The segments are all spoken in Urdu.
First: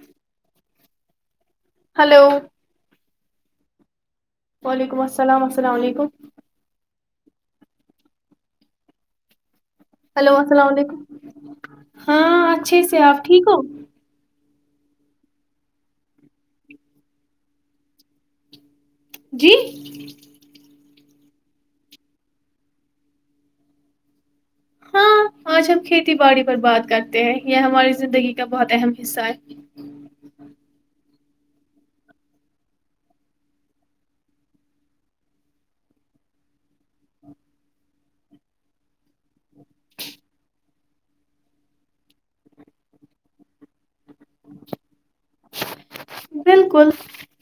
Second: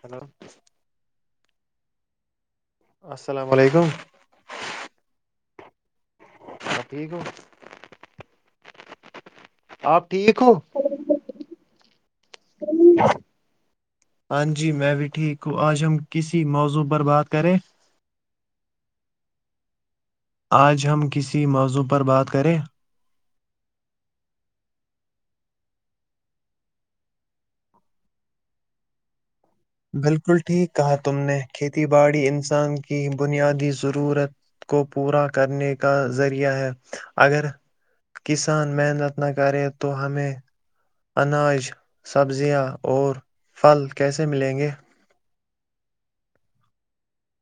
ہلو ہلو السلام علیکم وعلیکم السلام السلام علیکم ٹھیکو [unintelligible] ہیلو ٹھیک ہو السلام علیکم ہاں اچھے سے آپ ٹھیک ہو ہاں جی میں بھی ٹھیک ہوں آج ہم کسی موضوع پر بات کریں جی آج ہم کسی موضوع پر بات کریں ہاں آج ہم کھیتی باڑی پر بات کرتے ہیں یہ ہماری زندگی کا بہت اہم حصہ ہے بالکل ٹھیک کہا تم نے کھیتی باڑی انسان کی بنیادی ضرورت کو پورا کرنے کا ذریعہ ہے اگر کسان محنت نہ کرے تو ہمیں اناج سبزیاں اور پھل کیسے ملیں دے [unintelligible] بالکل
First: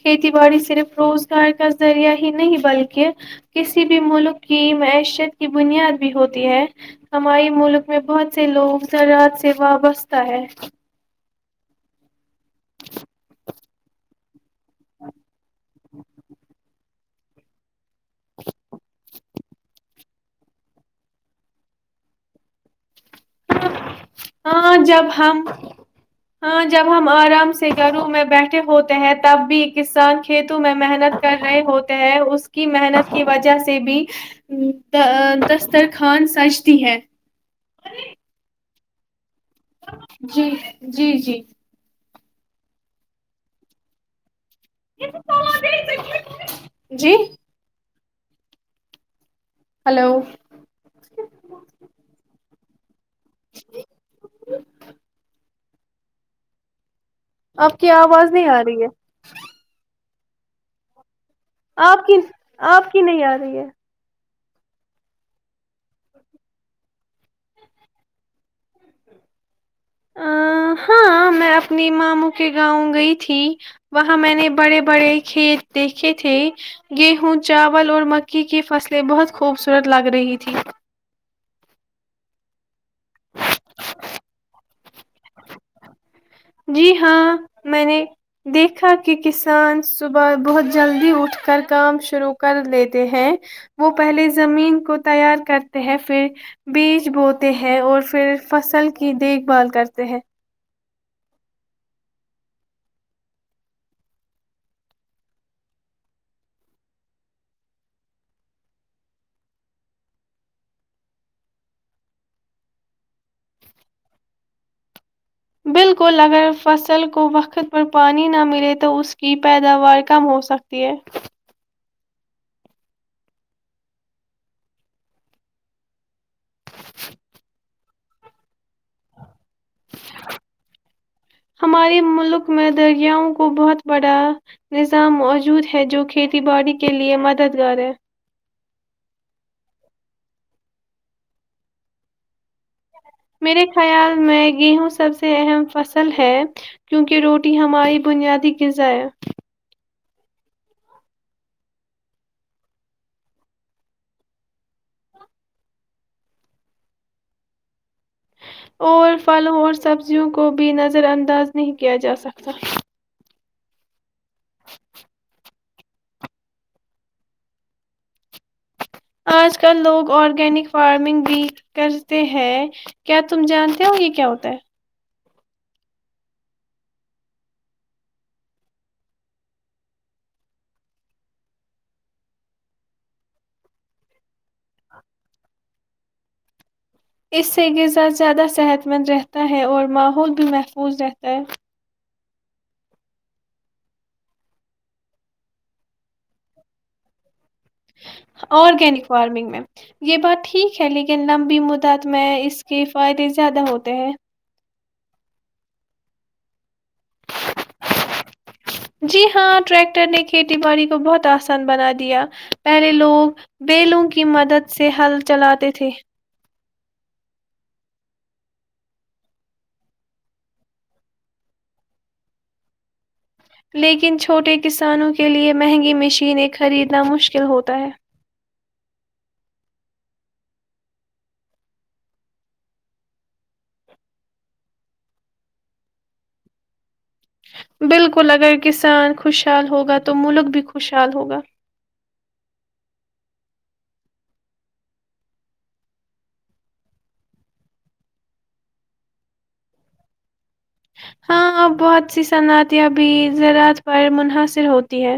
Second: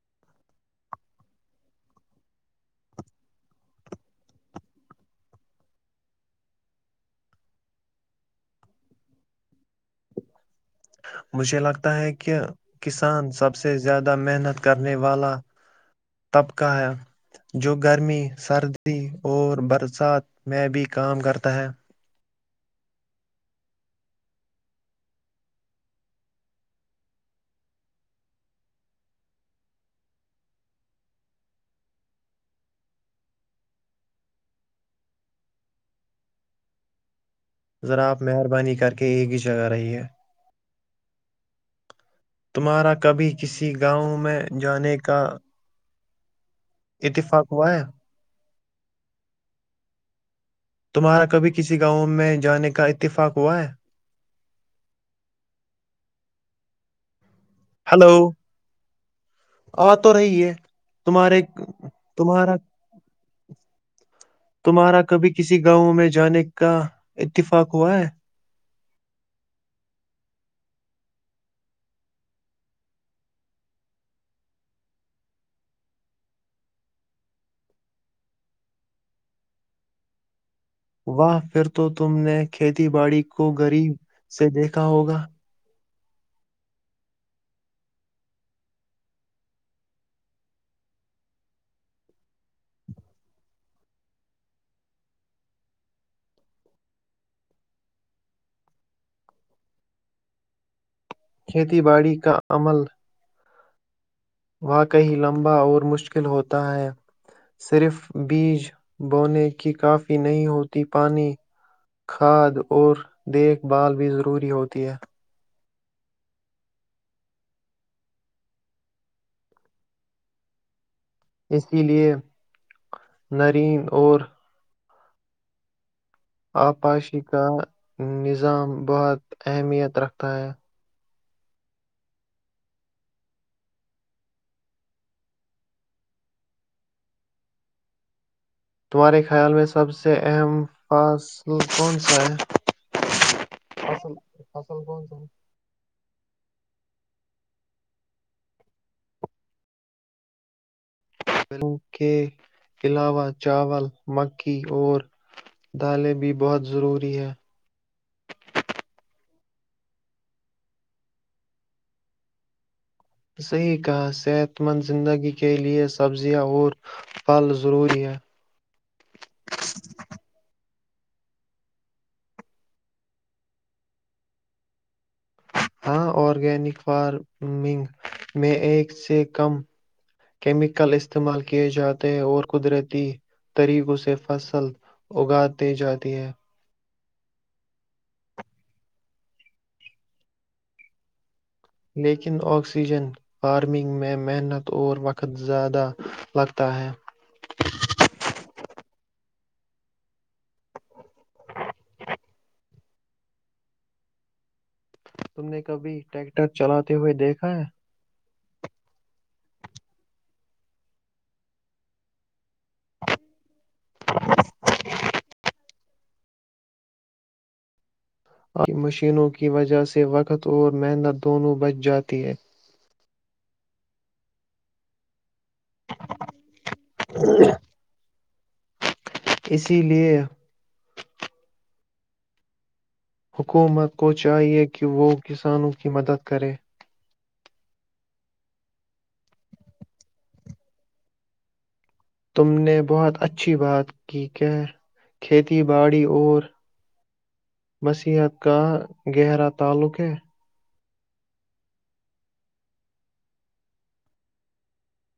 کھیتی باڑی صرف روزگار کا ذریعہ ہی نہیں بلکہ کسی بھی ملک کی معیشت کی بنیاد بھی ہوتی ہے ہماری ملک میں بہت سے لوگ زراعت سے وابستہ ہے مجھے لگتا ہے کہ کسان سب سے زیادہ محنت کرنے والا طبقہ ہے جوگ گرمی سردی اور برسات میں بھی کام کرتا ہے ہاں جب ہم ہاں جب ہم آرام سے گھروں میں بیٹھے ہوتے ہیں تب بھی کسان کھیتوں میں محنت کر رہے ہوتے ہیں اس کی محنت کی وجہ سے بھی دسترخوان سجتی ہے ذرا آپ مہربانی کر کے ایک جگہ رہی ہے جی جی جی تمہارا کبھی کسی گاؤں میں جانے کا ہ [unintelligible] اتفاق ہوا ہے ہلو تمہارا کبھی کسی گاؤں میں جانے کے ک اتفاقوا ج آپ کی ہلو آواز نہیں آ رہی ہے آ تو رہی ہے تمہارے آپ کی تمہارا آپ کی نہیں آ رہی ہے تمہارا کبھی کسی گاؤں میں جانے کا اتفاق ہوا ہے ا ہاں میں اپنی ماموں کے گاؤں گئی تھی وہاں میں نے بڑے بڑے کھیت دیکھے تھے گیہوں چاول اور مکی کی فصلیں بہت خوبصورت لگ رہی تھی وہاہ پھر تو تم نے کھیتی باڑی کو غریب سے دیکھا ہوگا جی ہاں میں نے دیکھا کہ کسان صبح بہت جلدی اٹھ کر کام شروع کر لیتے ہیں وہ پہلے زمین کو تیار کرتے ہیں پھر بیج بوتے ہیں اور پھر فصل کی دیکھ بھال کرتے ہیں کھیتی باڑی کا عمل واقعی لمبا اور مشکل ہوتا ہے صرف بیج بونے کی کافی نہیں ہوتی پانی کھاد اور دیکھ بھال بھی ضروری ہوتی ہے بالکل اگر فصل کو وقت پر پانی نہ ملے تو اس کی پیداوار کم ہو سکتی ہے اسی لیے نرین اور آپاشی کا نظام بہت اہمیت رکھتا ہے ہمارے ملک میں دریاؤوں کو بہت بڑا نظام موجود ہے جو کھیتی باڑی کے لیے مددگار ہے تمہارے خیال میں سب سے اہم فاصل کون سا ہے میرے فصل خیال میں فصل گیہوں کون سب سا ہے سے اہم فصل ہے کیونکہ روٹی ہماری بنیادی غذا ہے ان کے علاوہ چاول مکھی اور دالیں بھی بہت ضروری ہیں اور پھلوں اور سبزیوں کو بھی نظر انداز نہیں کیا جاسکتا صحیح کہاس صحت مند زندگی کے لئے سبزیاں اور پھل ضروری ہیں آج کل لوگ آرگینک فارمنگ بھی کرتے ہیں کیا تم جانتے ہو یہ کیا ہوتا ہے ہاں آرگینک فارمنگ میں ایک سے کم کیمیکل استعمال کیے جاتے ہیں اور قدرتی طریقوں سے فصل اگاتے جاتی ہے اس سے غذا زیادہ صحت مند رہتا ہے اور ماحول بھی محفوظ رہتا ہے لیکن آکسیجن فارمنگ میں محنت اور وقت زیادہ لگتا ہے وارمنگ میں یہ بات ٹھیک ہے لیکن لمبی مدت میں اس کے فائدے زیادہ ہوتے ہیں تم نے کبھی ٹریکٹر چلاتے ہوئے دیکھا ہے جی ہاں ٹریکٹر نے کھیتی باڑی کو بہت آسان بنا دیا پہلے لوگ بیلوں کی مدد سے ہل چلاتے تھے مشینوں کی وجہ سے وقت اور محنت دونوں بچ جاتی ہے لیکن چھوٹے کسانوں کے لئے مہنگی مشینیں خریدنا مشکل ہوتا ہے اسی لیے حکومت کو چاہیے کہ وہ کسانوں کی مدد کرے بالکل اگر کسان خوشحال ہوگا تو ملک بھی خوشحال ہوگا تم نے بہت اچھی بات کی کہ کھیتی باڑی اور مسیحت کا گہرا تعلق ہے ہاں ا بہت سی صنعتیاں بھی زراعت پر منحصر ہوتی ہے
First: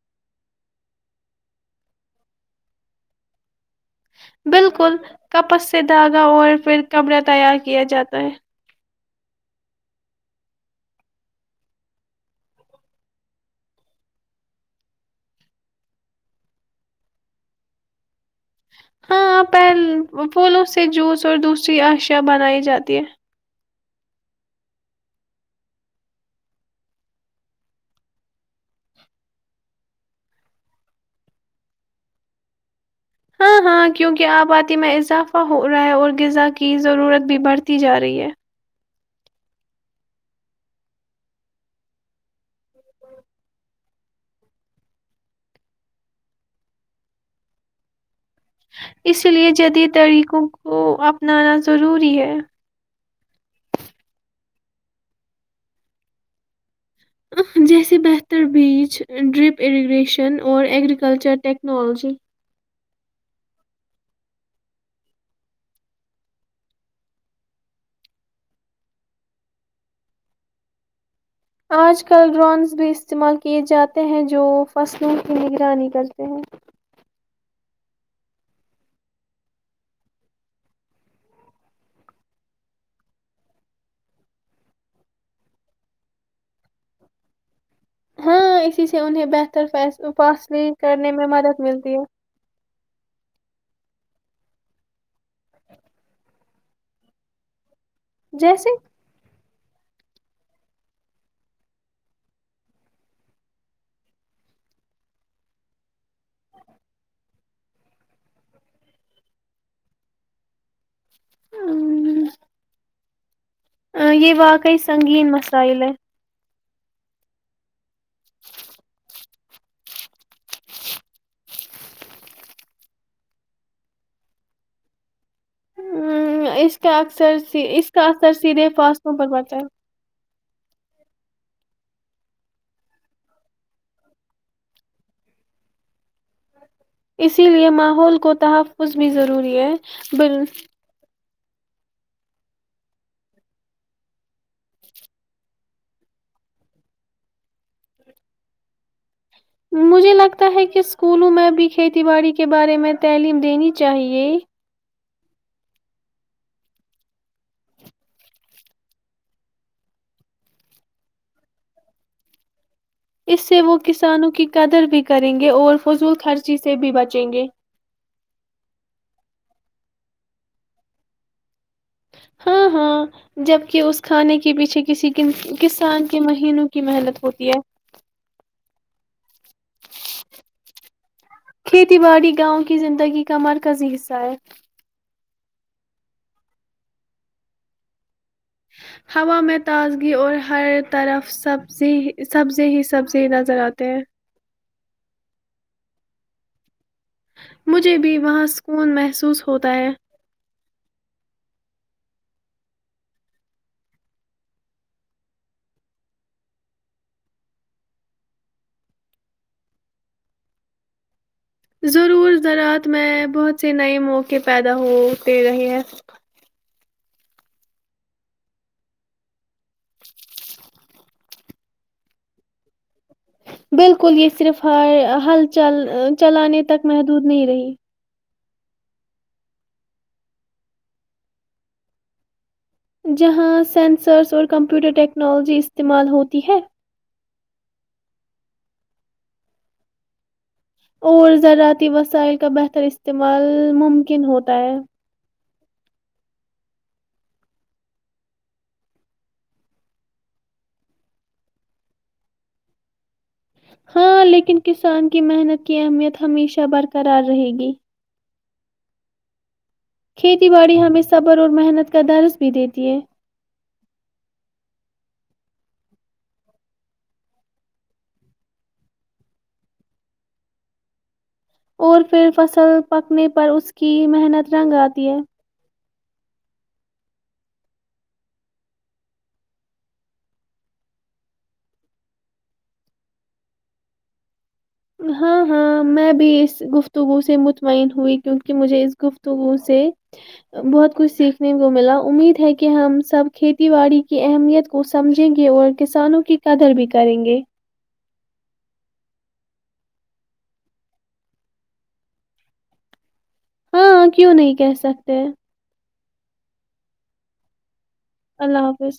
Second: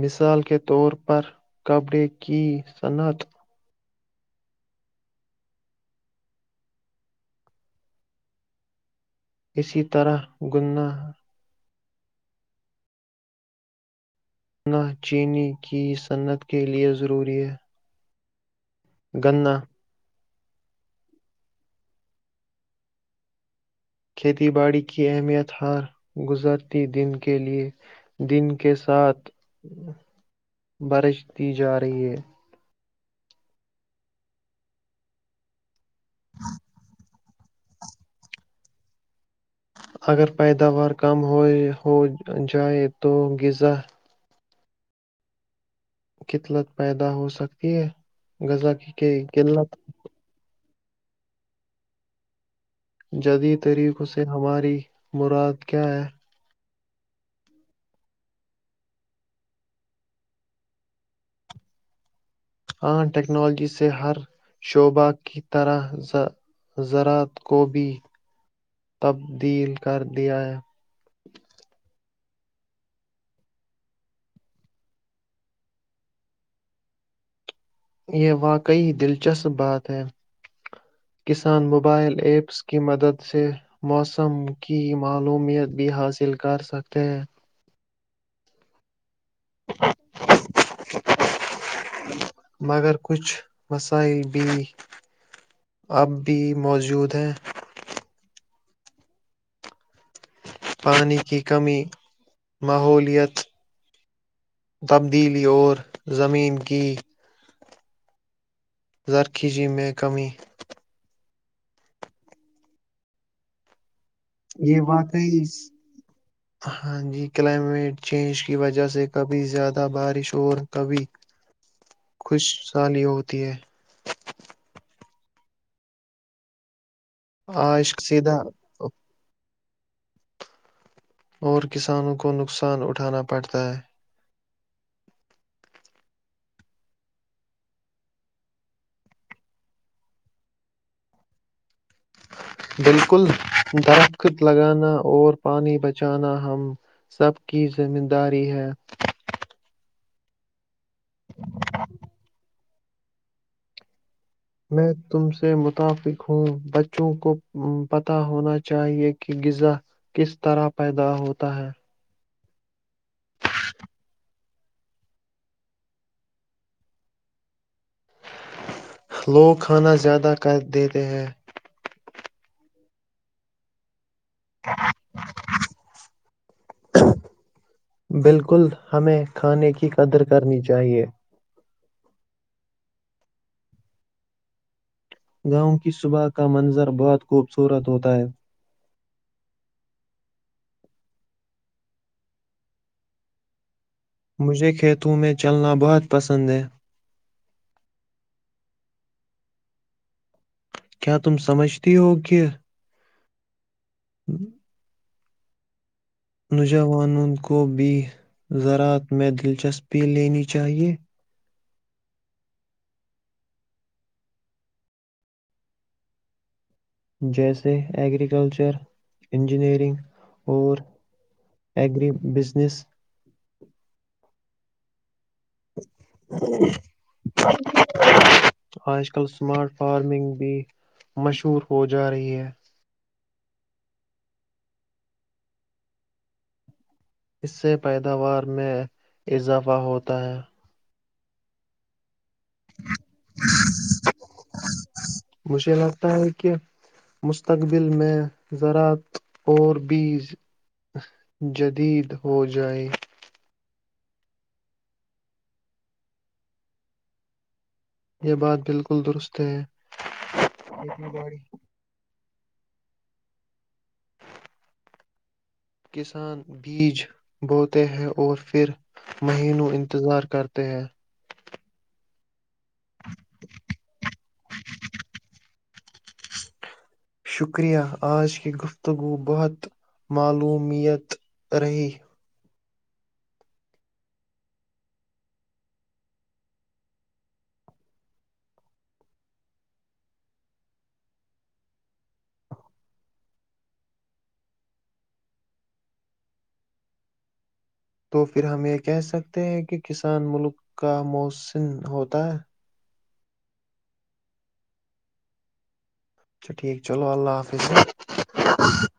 مثال کے طور پر کپڑے کی صنعت بالکل کپس سے دھاگا اور پھر کمرہ تیار کیا جاتا ہے اسی طرح گنا نا چینی کی صنعت کے لیے ضروری ہے ہاں گنا پین وہ پھولوں سے جوس اور دوسری اشیاء بنائی جاتی ہے کھیتی باڑی کی اہمیت ہر گزرتی دن کے لئے دن کے ساتھ برجتی جار رہی ہے ہاں ہاں کیونکہ آپ آتے میں اضافہ ہو رہا ہے اور غذا کی ضرورت بھی بڑھتی جا رہی ہے اگر پیداوار کم ہو جائے تو غذا قتلت پیدا ہو سکتی ہے غذا کی کہ اس لیے قلت جدید طریقوں وہ اپنانا ضروری ہے جدید طریقوں سے ہماری مراد کیا ہے جیسے بہتر بیچ ڈرپ اریگریشن اور ایگریکلچر ٹیکنالوجی ہاں ٹیکنالوجی سے ہر شعبہ کی طرح زذراعت کو بھی تبدیل کر دیا ہے آج کل ڈرونز بھی استعمال کیے جاتے ہیں جو فصلوں کی نگرانی کرتے ہیں یہ واقعی دلچسپ بات ہے کسان موبائل ایپس کی مدد سے موسم کی معلومیت بھی حاصل کر سکتے ہیں ہاں ایے انہیں بہتر ف فاسل کرنے میں مدد ملتی ہے مگر کچھ مسائل بھی اب بھی موجود ہیں جیسے پانی کی کمی ماحولت تبدیلی اور زمین کی زرخیجی میں کمی یہ واقعی سنگین مسرائل ہے ہاں جی کلائمیٹ چینج کی وجہ سے کب زیادہ بارش اور کبھی خوش سالی ہوتی ہے ہ اس اس کا اکثر اس آج کا اکثر سیدھا سیدھے فاصلوں پر بڑتا ہے اور کسانوں کو نقصان اٹھانا پڑتا ہے اسی لیے ماحول کو تحفظ بھی ضروری ہے ب بالکل دخت لگانا اور پانی بچانا ہم سب کی ذمہ داری ہے مجھے لگتا ہے کہ اسکولوں میں بھی کھیتی باڑی کے بارے میں تعلیم دینی چاہیے میں تم سے متفق ہوں بچوں کو پتہ ہونا چاہیے کہ غذا کس طرح پیدا ہوتا ہے اس سے وہ کسانوں کی قدر بھی کریں گے اور فضول خرچی سے بھی بچیں گے لوگ کھانا زیادہ کر دیتے ہیں ہاں ہاں جبک اس کھانے کے پیچھے کسی ک کسان کے مہینوں کی محنت ہوتی ہے بالکل ہمیں کھانے کی قدر کرنی چاہیے کھیتی باڑی گاؤں کی زندگی کا مرکزی حصہ ہے گاؤں کی صبح کا منظر بہت خوبصورت ہوتا ہے ہوا میں تازگی اور ہر طرف سبزی سبزی ہی سبزی نظر آتے ہیں مجھے کھیتوں میں چلنا بہت پسند ہے مجھے بھی وہاں سکون محسوس ہوتا ہے کیا تم سمجھتی ہوگ؟ ہوں نوجوانوں کو بھی زراعت میں دلچسپی لینی چاہیئے ضرور زراعت میں بہت سے نئے موقع پیدا ہوتے رہے ہیں جیسے ایگریکلچر انجینئرنگ اور ایری بزنس بالکل یہ صرف ہر ہل چل چلانے تک محدود نہیں رہی آج کل اسمارٹ فارمنگ بھی مشہور ہو جا رہی ہے جہاں سینسرس اور کمپیوٹر ٹیکنالوجی استعمال ہوتی ہے اس سے پیداوار میں اضافہ ہوتا ہے اور زراعتی وسائل کا بہتر استعمال ممکن ہوتا ہے مجھے لگتا ہے کہ مستقبل میں زراعت اور بھی جدید ہو جائے ہاں لیکن کسان کی محنت کی اہمیت ہمیشہ برقرار رہے گی یہ بات بالکل درست ہے کھیتی باڑی ہمیں کھیتی باڑی صبر اور محنت کا درس بھی دیتی د [unintelligible] کسان بیج بوتے ہیں اور پھر مہینوں انتظار کرتے ہیں اور پھر فصل پکنے پر اس کی محنت رنگ آتی ہے شکریہ آج کی گفتگو بہت معلومیت رہی ہاں ہاں میں بھی اس گفتگو سے مطمئن ہوئی کیونکہ مجھے اس گفتگو سے بہت کچھ سیکھنے کو ملا امید ہے کہ ہم سب کھیتی باڑی کی اہمیت کو سمجھیں گے اور کسانوں کی قدر بھی کریں گے تو پھر ہم یہ کہہ سکتے ہیں کہ کسان ملک کا موسن ہوتا ہے ہاں کیوں نہیں کہہ سکتے اچھا ٹھیک چلو اللہ حافظ اللہ حافظ